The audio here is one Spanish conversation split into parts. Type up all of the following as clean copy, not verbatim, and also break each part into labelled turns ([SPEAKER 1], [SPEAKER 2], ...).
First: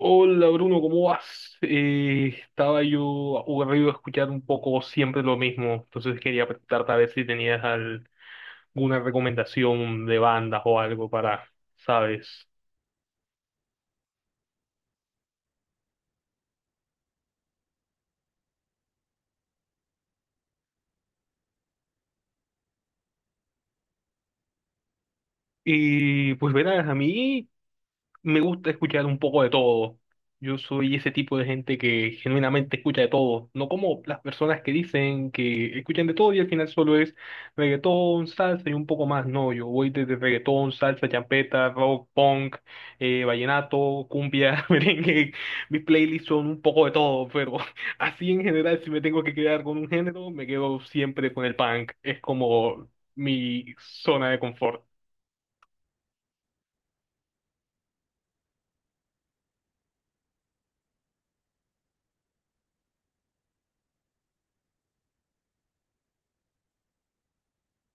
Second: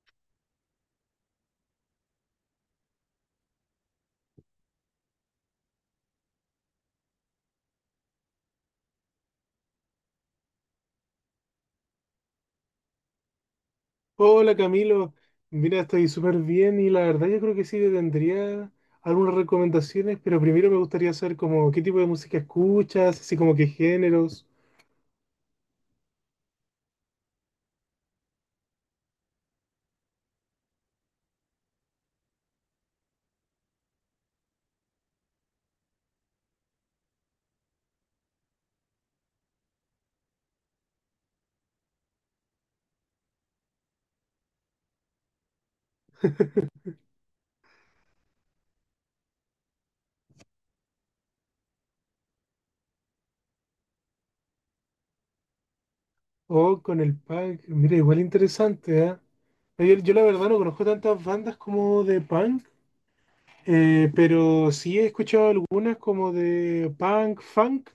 [SPEAKER 1] Hola Bruno, ¿cómo vas? Estaba yo aburrido de escuchar un poco siempre lo mismo, entonces quería preguntarte a ver si tenías alguna recomendación de bandas o algo para, ¿sabes?
[SPEAKER 2] Hola Camilo, mira, estoy súper bien y la verdad yo creo que sí te tendría algunas recomendaciones, pero primero me gustaría saber como qué tipo de música escuchas, así como qué géneros.
[SPEAKER 1] Y pues verás, a mí me gusta escuchar un poco de todo. Yo soy ese tipo de gente que genuinamente escucha de todo, no como las personas que dicen que escuchan de todo y al final solo es reggaetón, salsa y un poco más. No, yo voy desde reggaetón, salsa, champeta, rock, punk, vallenato, cumbia, merengue. Mis playlists son un poco de todo, pero así en general, si me tengo que quedar con un género, me quedo siempre con el punk. Es como mi zona de confort.
[SPEAKER 2] O con el punk, mira, igual interesante, ¿ah? Yo la verdad no conozco tantas bandas como de punk, pero sí he escuchado algunas como de punk, funk,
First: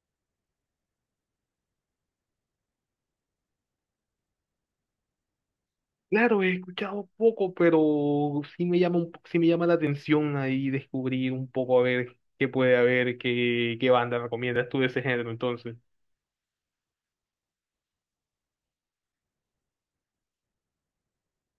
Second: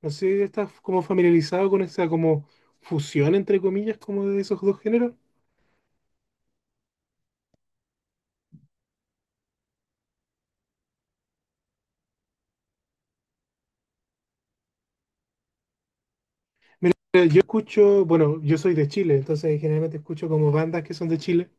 [SPEAKER 2] no sé, estás como familiarizado con esa como fusión entre comillas como de esos dos géneros.
[SPEAKER 1] Claro, he escuchado poco, pero sí me llama la atención ahí descubrir un poco a ver qué puede haber, qué banda recomiendas tú de ese género, entonces.
[SPEAKER 2] Mira, yo escucho, bueno, yo soy de Chile, entonces generalmente escucho como bandas que son de Chile.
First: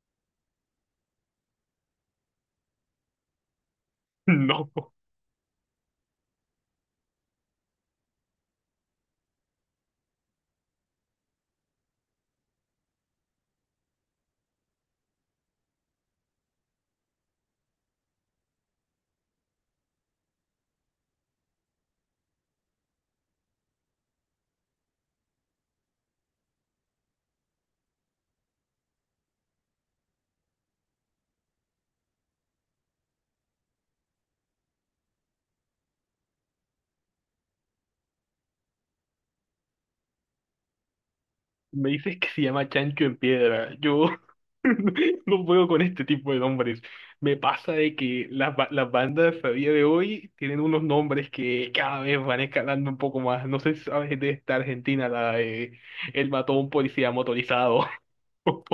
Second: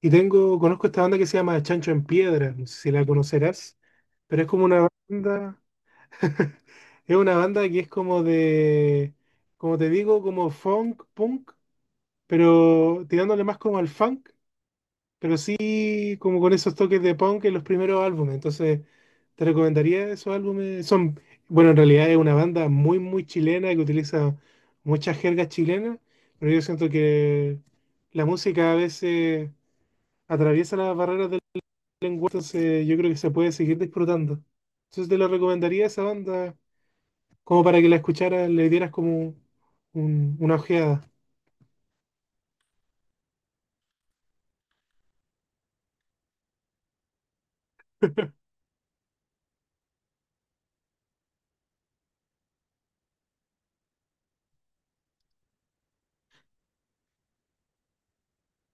[SPEAKER 2] Y tengo, conozco esta banda que se llama Chancho en Piedra, no sé si la conocerás, pero es como
[SPEAKER 1] No,
[SPEAKER 2] una banda, es una banda que es como de, como te digo, como funk, punk, pero tirándole más como al funk. Pero sí, como con esos toques de punk en los primeros álbumes. Entonces, te recomendaría esos álbumes. Son, bueno, en realidad es una banda muy, muy chilena que utiliza muchas jergas chilenas, pero yo siento que la música a veces atraviesa las barreras del lenguaje, entonces yo creo que se puede seguir disfrutando. Entonces, te lo recomendaría esa banda como para que la escucharas, le dieras como una ojeada.
[SPEAKER 1] me dices que se llama Chancho en Piedra. Yo no puedo con este tipo de nombres. Me pasa de que las bandas a día de hoy tienen unos nombres que cada vez van escalando un poco más. No sé si sabes de esta Argentina, la de El Mató a un Policía Motorizado.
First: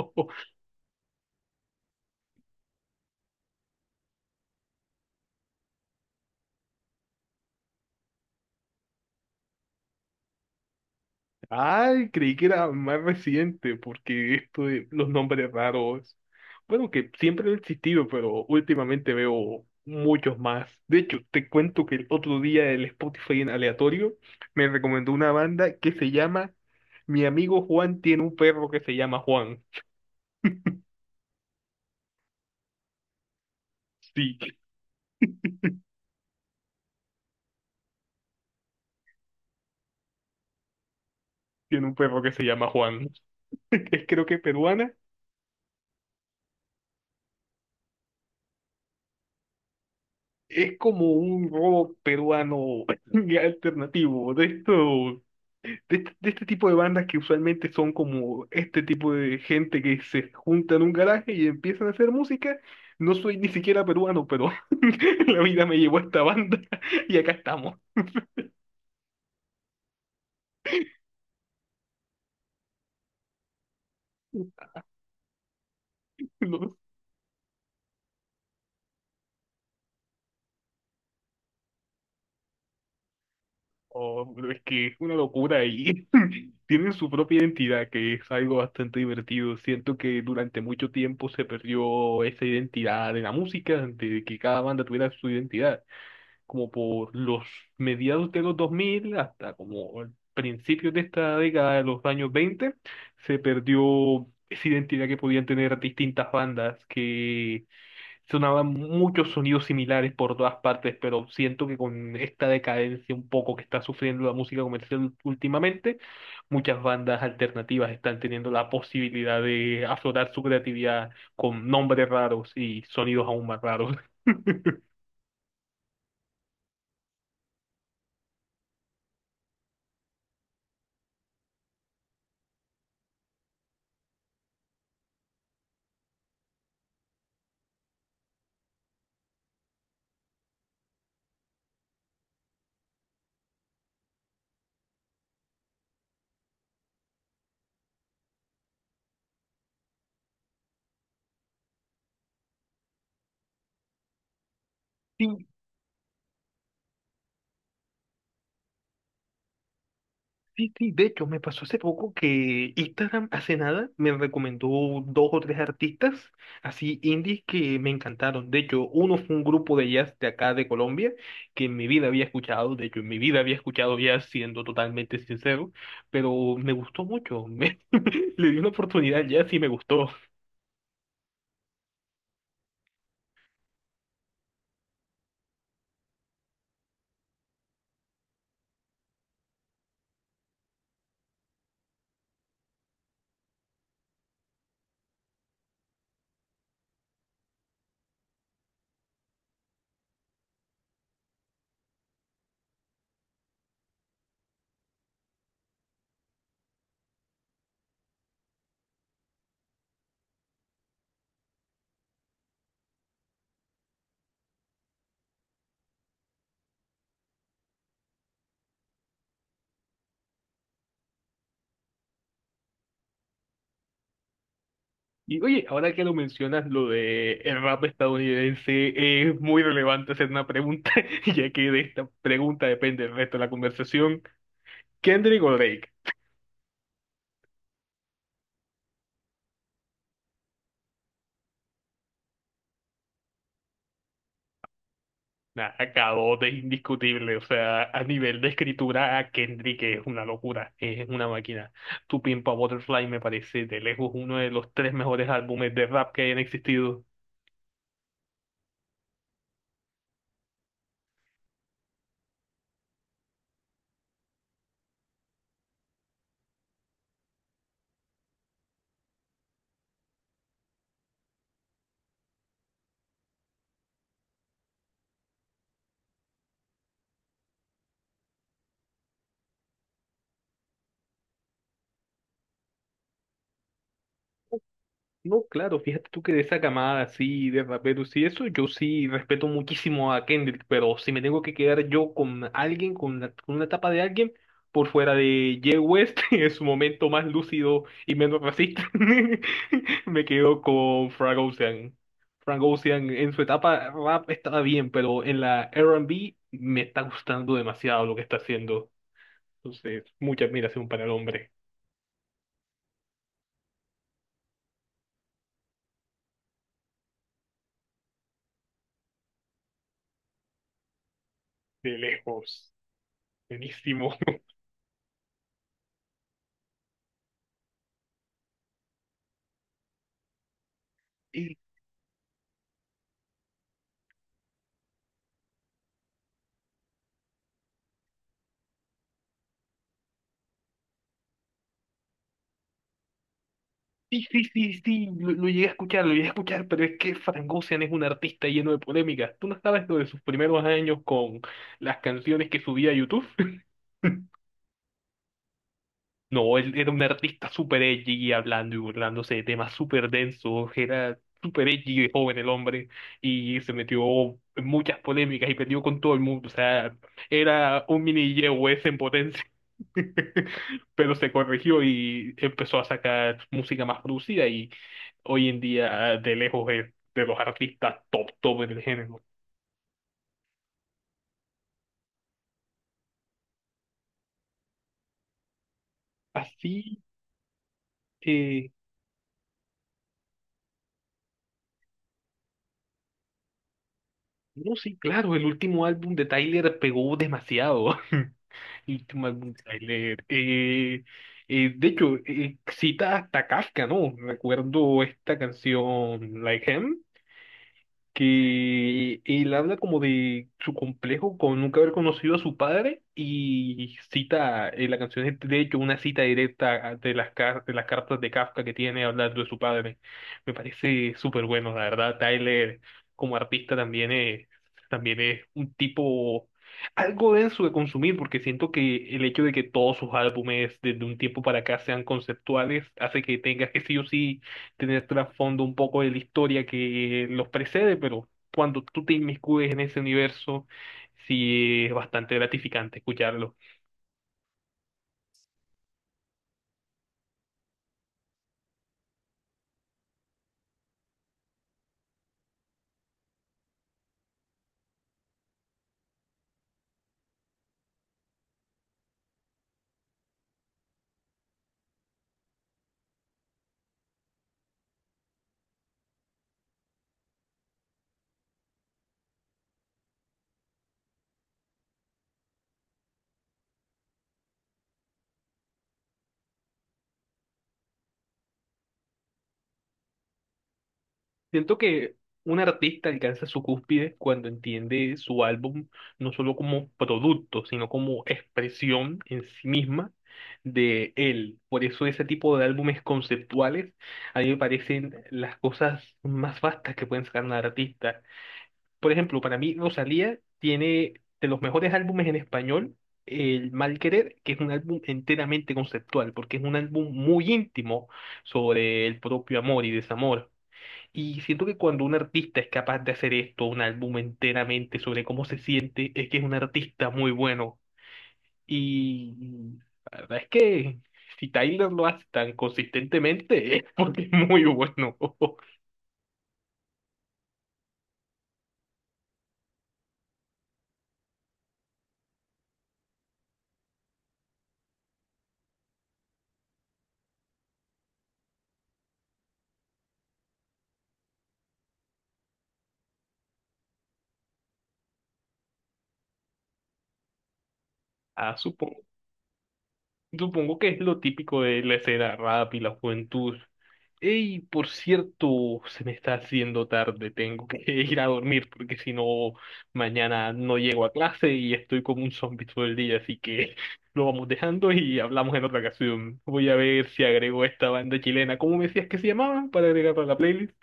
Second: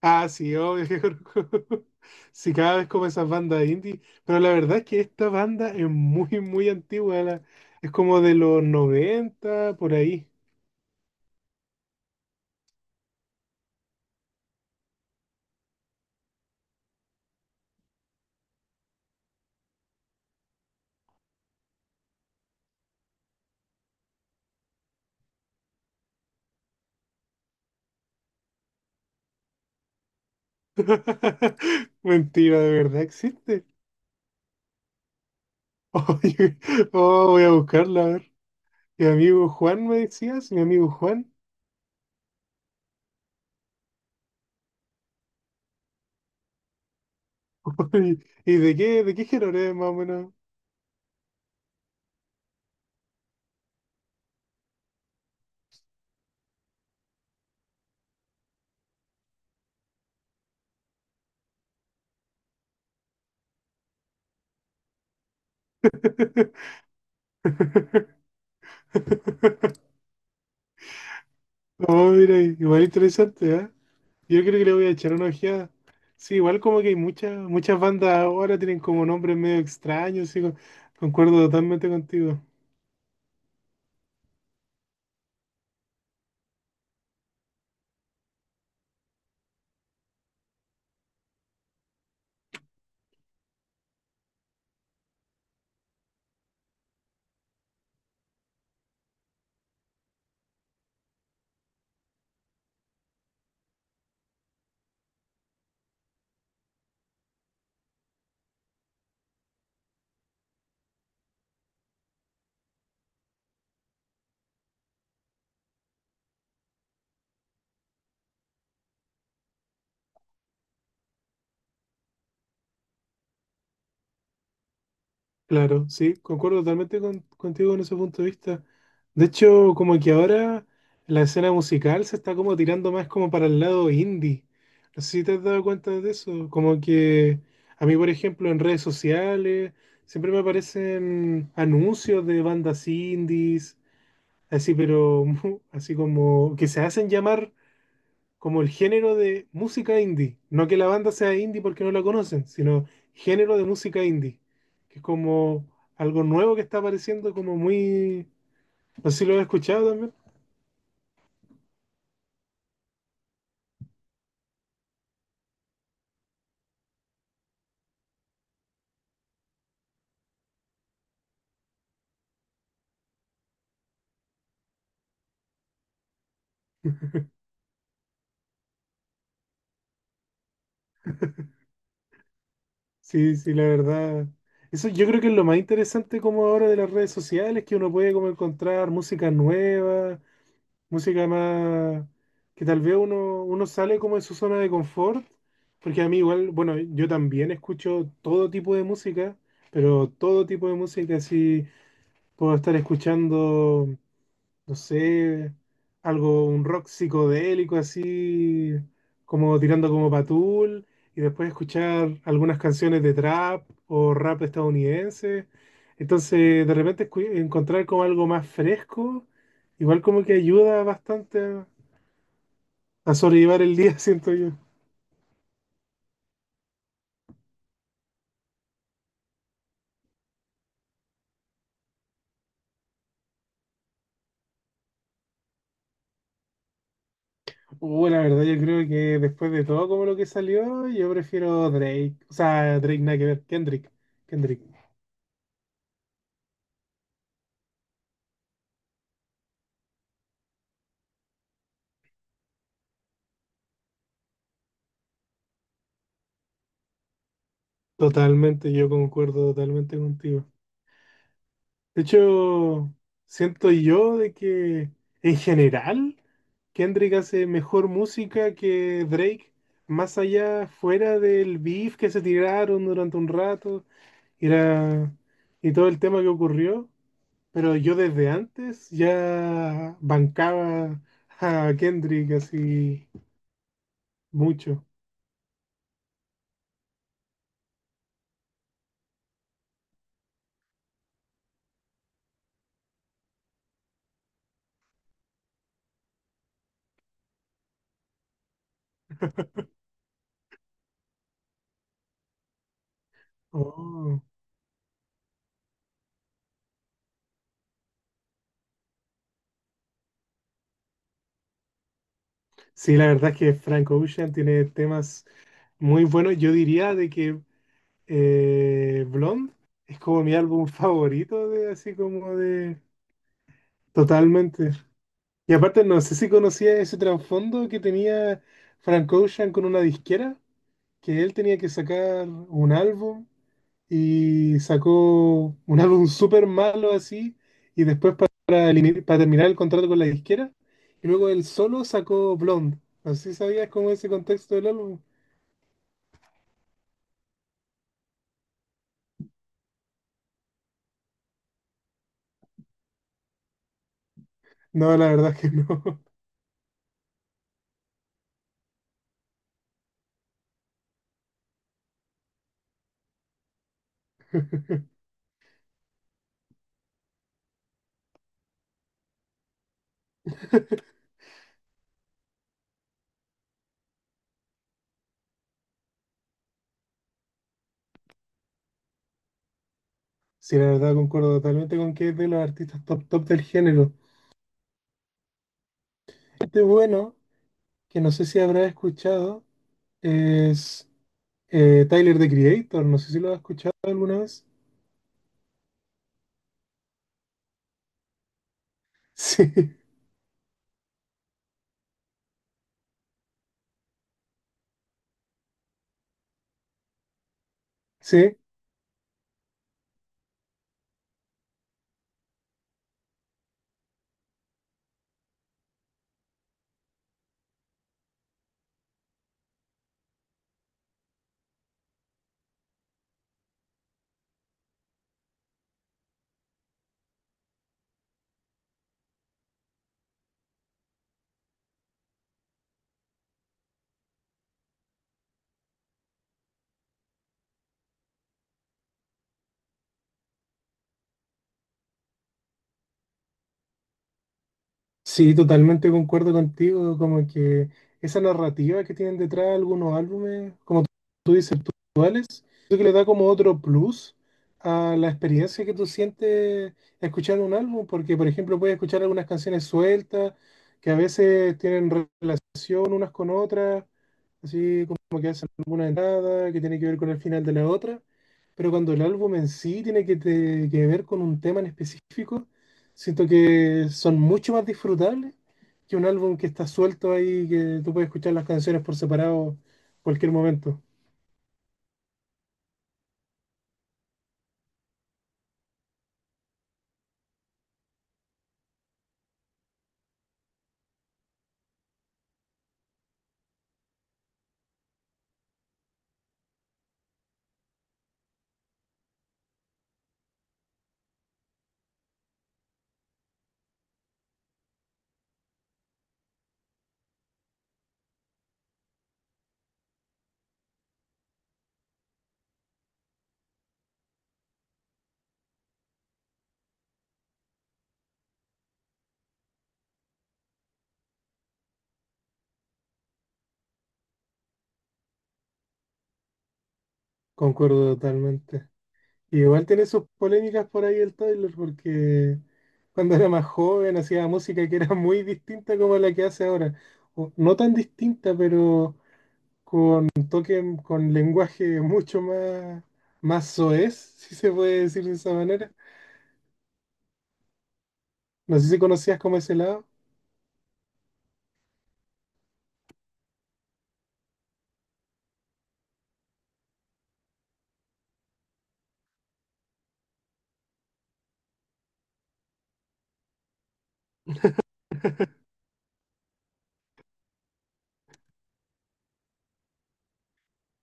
[SPEAKER 2] Ah, sí, obvio que conozco. Sí, cada vez como esas bandas indie. Pero la verdad es que esta banda es muy, muy antigua. Es como de los noventa por ahí.
[SPEAKER 1] Ay, creí que era más reciente, porque esto de los nombres raros, bueno, que siempre han existido, pero últimamente veo muchos más. De hecho, te cuento que el otro día el Spotify en aleatorio me recomendó una banda que se llama Mi amigo Juan tiene un perro que se llama Juan.
[SPEAKER 2] Mentira, de verdad existe.
[SPEAKER 1] Sí,
[SPEAKER 2] Oye, oh, voy a buscarla, a ver. Mi amigo Juan me decías, mi amigo Juan.
[SPEAKER 1] tiene un perro que se llama Juan. Es creo que peruana.
[SPEAKER 2] Oye, ¿y de qué género es más o menos?
[SPEAKER 1] Es como un rock peruano alternativo, de de este tipo de bandas que usualmente son como este tipo de gente que se junta en un garaje y empiezan a hacer música. No soy ni siquiera peruano, pero la vida me llevó a esta banda y acá estamos.
[SPEAKER 2] Oh, mira, igual interesante, ¿ah? Yo creo que le voy a echar una ojeada. Sí, igual
[SPEAKER 1] No,
[SPEAKER 2] como que hay muchas, muchas bandas ahora tienen como nombres medio extraños, sí, concuerdo totalmente contigo.
[SPEAKER 1] oh, pero es que es una locura y tienen su propia identidad, que es algo bastante divertido. Siento que durante mucho tiempo se perdió esa identidad de la música, de que cada banda tuviera su identidad. Como por los mediados de los 2000 hasta como el principio de esta década de los años 20, se perdió esa identidad que podían tener distintas bandas que sonaban muchos sonidos similares por todas partes, pero siento que con esta decadencia un poco que está sufriendo la música comercial últimamente, muchas bandas alternativas están teniendo la posibilidad de aflorar su creatividad con nombres raros y sonidos aún más raros.
[SPEAKER 2] Claro, sí, concuerdo totalmente contigo en ese punto de vista. De hecho, como que ahora la escena musical se está como tirando más como para el lado indie. No sé si te has dado cuenta de eso. Como que a mí, por ejemplo, en redes sociales siempre me aparecen anuncios de bandas indies. Así, pero así como que se hacen llamar como el género de música indie. No que la banda sea indie porque no la conocen, sino género de música indie. Que es
[SPEAKER 1] Sí.
[SPEAKER 2] como algo nuevo que está apareciendo, como muy. No sé si lo has escuchado también.
[SPEAKER 1] Sí, sí, de hecho, me pasó hace poco que Instagram hace nada me recomendó dos o tres artistas así indies que me encantaron. De hecho, uno fue un grupo de jazz de acá de Colombia que en mi vida había escuchado, de hecho, en mi vida había escuchado jazz siendo totalmente sincero, pero me gustó mucho. Le di una oportunidad al jazz y me gustó.
[SPEAKER 2] Sí, sí, la verdad. Eso yo creo que es lo más interesante como ahora de las redes sociales, que uno puede como encontrar música nueva, música más que tal vez uno sale como de su zona de confort, porque a mí igual, bueno, yo también escucho todo tipo de música, pero todo tipo de música, así puedo estar escuchando, no sé, algo, un rock psicodélico así, como tirando como patul, y después escuchar algunas canciones de trap o rap estadounidense. Entonces, de repente encontrar como algo más fresco, igual como que ayuda bastante a sobrellevar el día, siento yo.
[SPEAKER 1] Y oye, ahora que lo mencionas, lo de el rap estadounidense es muy relevante hacer una pregunta, ya que de esta pregunta depende el resto de la conversación. ¿Kendrick o Drake?
[SPEAKER 2] La verdad, yo creo que después de todo como lo que salió, yo prefiero Drake. O sea, Drake nada que ver, Kendrick. Kendrick.
[SPEAKER 1] Nada, K.O. es indiscutible, o sea, a nivel de escritura, Kendrick es una locura, es una máquina. Tu Pimp a Butterfly me parece de lejos uno de los tres mejores álbumes de rap que hayan existido.
[SPEAKER 2] Totalmente, yo concuerdo totalmente contigo. De hecho, siento yo de que en general Kendrick hace mejor música que Drake, más allá fuera del beef que se tiraron durante un rato y, y todo el tema que ocurrió, pero yo desde antes ya bancaba a Kendrick así mucho.
[SPEAKER 1] No, claro, fíjate tú que de esa camada así de raperos y eso, yo sí respeto muchísimo a Kendrick, pero si me tengo que quedar yo con alguien, con con una etapa de alguien, por fuera de Ye West, en su momento más lúcido y menos racista, me quedo con Frank Ocean. Frank Ocean en su etapa
[SPEAKER 2] Oh.
[SPEAKER 1] rap estaba bien, pero en la R&B me está gustando demasiado lo que está haciendo. Entonces, mucha admiración para el hombre,
[SPEAKER 2] Sí, la verdad es que Frank Ocean tiene temas muy buenos, yo diría de que, Blonde es como mi álbum favorito de
[SPEAKER 1] de
[SPEAKER 2] así como
[SPEAKER 1] lejos,
[SPEAKER 2] de
[SPEAKER 1] buenísimo.
[SPEAKER 2] totalmente. Y aparte no sé si conocía ese trasfondo que tenía Frank Ocean con una disquera, que él tenía que sacar un álbum y sacó un álbum súper malo así y después para, para terminar el contrato con la disquera y luego él solo sacó Blonde. No sé si sabías cómo es ese
[SPEAKER 1] Sí, sí,
[SPEAKER 2] contexto del
[SPEAKER 1] sí,
[SPEAKER 2] álbum.
[SPEAKER 1] sí, lo llegué a escuchar, lo llegué a escuchar, pero es que Frank es un artista lleno de polémicas. ¿Tú no sabes lo de sus primeros años con las canciones que subía a YouTube?
[SPEAKER 2] No, la verdad es que no.
[SPEAKER 1] No, él era un artista súper edgy, hablando y burlándose de temas súper densos, era súper edgy de joven el hombre, y se metió en muchas polémicas y perdió con todo el mundo, o sea, era un mini Yehue en potencia. Pero se corrigió y empezó a sacar música más producida y hoy en día de lejos es de los artistas top top en el género.
[SPEAKER 2] Sí, la verdad concuerdo totalmente con que es de los artistas top top del género. Este
[SPEAKER 1] Así
[SPEAKER 2] bueno, que no sé si habrás
[SPEAKER 1] que,
[SPEAKER 2] escuchado, es Tyler, The Creator. No sé si lo has escuchado alguna vez.
[SPEAKER 1] no, sí, claro, el último álbum de Tyler pegó demasiado. El último álbum
[SPEAKER 2] Sí,
[SPEAKER 1] de Tyler. De hecho, cita hasta Kafka, ¿no? Recuerdo esta canción, Like Him.
[SPEAKER 2] sí.
[SPEAKER 1] Que él habla como de su complejo con nunca haber conocido a su padre y cita, la canción es de hecho una cita directa de las, de las cartas de Kafka que tiene hablando de su padre. Me parece súper bueno, la verdad. Tyler como artista también es un tipo algo denso de consumir porque siento que el hecho de que todos sus álbumes desde un tiempo para acá sean conceptuales hace que tengas que sí o sí tener trasfondo un poco de la historia que los precede, pero cuando tú te inmiscuyes en ese universo, sí es bastante gratificante escucharlo.
[SPEAKER 2] Sí, totalmente concuerdo contigo, como que esa narrativa que tienen detrás algunos álbumes, como tú dices, actuales, creo que le da como otro plus a la experiencia que tú sientes escuchando un álbum, porque por ejemplo puedes escuchar algunas canciones sueltas que a veces tienen relación unas con otras, así como que hacen alguna entrada que tiene que ver con el final de la otra, pero cuando el álbum en sí tiene que, que ver con un tema en específico, siento que son mucho más disfrutables que un álbum que está suelto ahí, que tú puedes escuchar las canciones por separado cualquier momento.
[SPEAKER 1] Siento que un artista alcanza su cúspide cuando entiende su álbum no solo como producto, sino como expresión en sí misma de él. Por eso ese tipo de álbumes conceptuales a mí me parecen las cosas más vastas que pueden sacar un artista. Por ejemplo, para mí Rosalía tiene de los mejores álbumes en español, El Mal Querer, que es un álbum enteramente conceptual, porque es un álbum muy íntimo sobre el propio amor y desamor. Y siento que cuando un artista es capaz de hacer esto, un álbum enteramente sobre cómo se siente, es que es un artista muy bueno. Y la verdad es que si Tyler lo hace tan consistentemente, es porque es muy bueno.
[SPEAKER 2] Concuerdo totalmente. Y igual tiene sus polémicas por ahí el Tyler, porque cuando era más joven hacía música que era muy distinta como la que hace ahora. O no tan distinta, pero con toque, con lenguaje mucho más, más soez, si se puede decir de esa manera.
[SPEAKER 1] Ah,
[SPEAKER 2] No sé si
[SPEAKER 1] supongo.
[SPEAKER 2] conocías como ese lado,
[SPEAKER 1] Supongo que es lo típico de la escena rap y la juventud. Ey, por cierto, se me está haciendo tarde, tengo que ir a dormir porque si no, mañana no llego a clase y estoy como un zombie todo el día, así que lo vamos dejando y hablamos en otra ocasión. Voy a ver si agrego esta banda chilena, ¿cómo me decías que se llamaba? Para agregarla a la playlist.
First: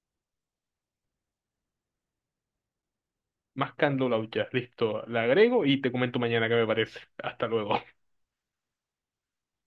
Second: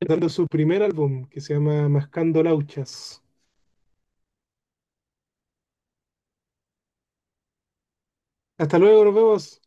[SPEAKER 2] dando su primer álbum que se llama Mascando Lauchas.
[SPEAKER 1] Mascando Lauchas, listo, la agrego y te comento mañana qué me parece. Hasta luego.
[SPEAKER 2] Hasta luego, nos vemos.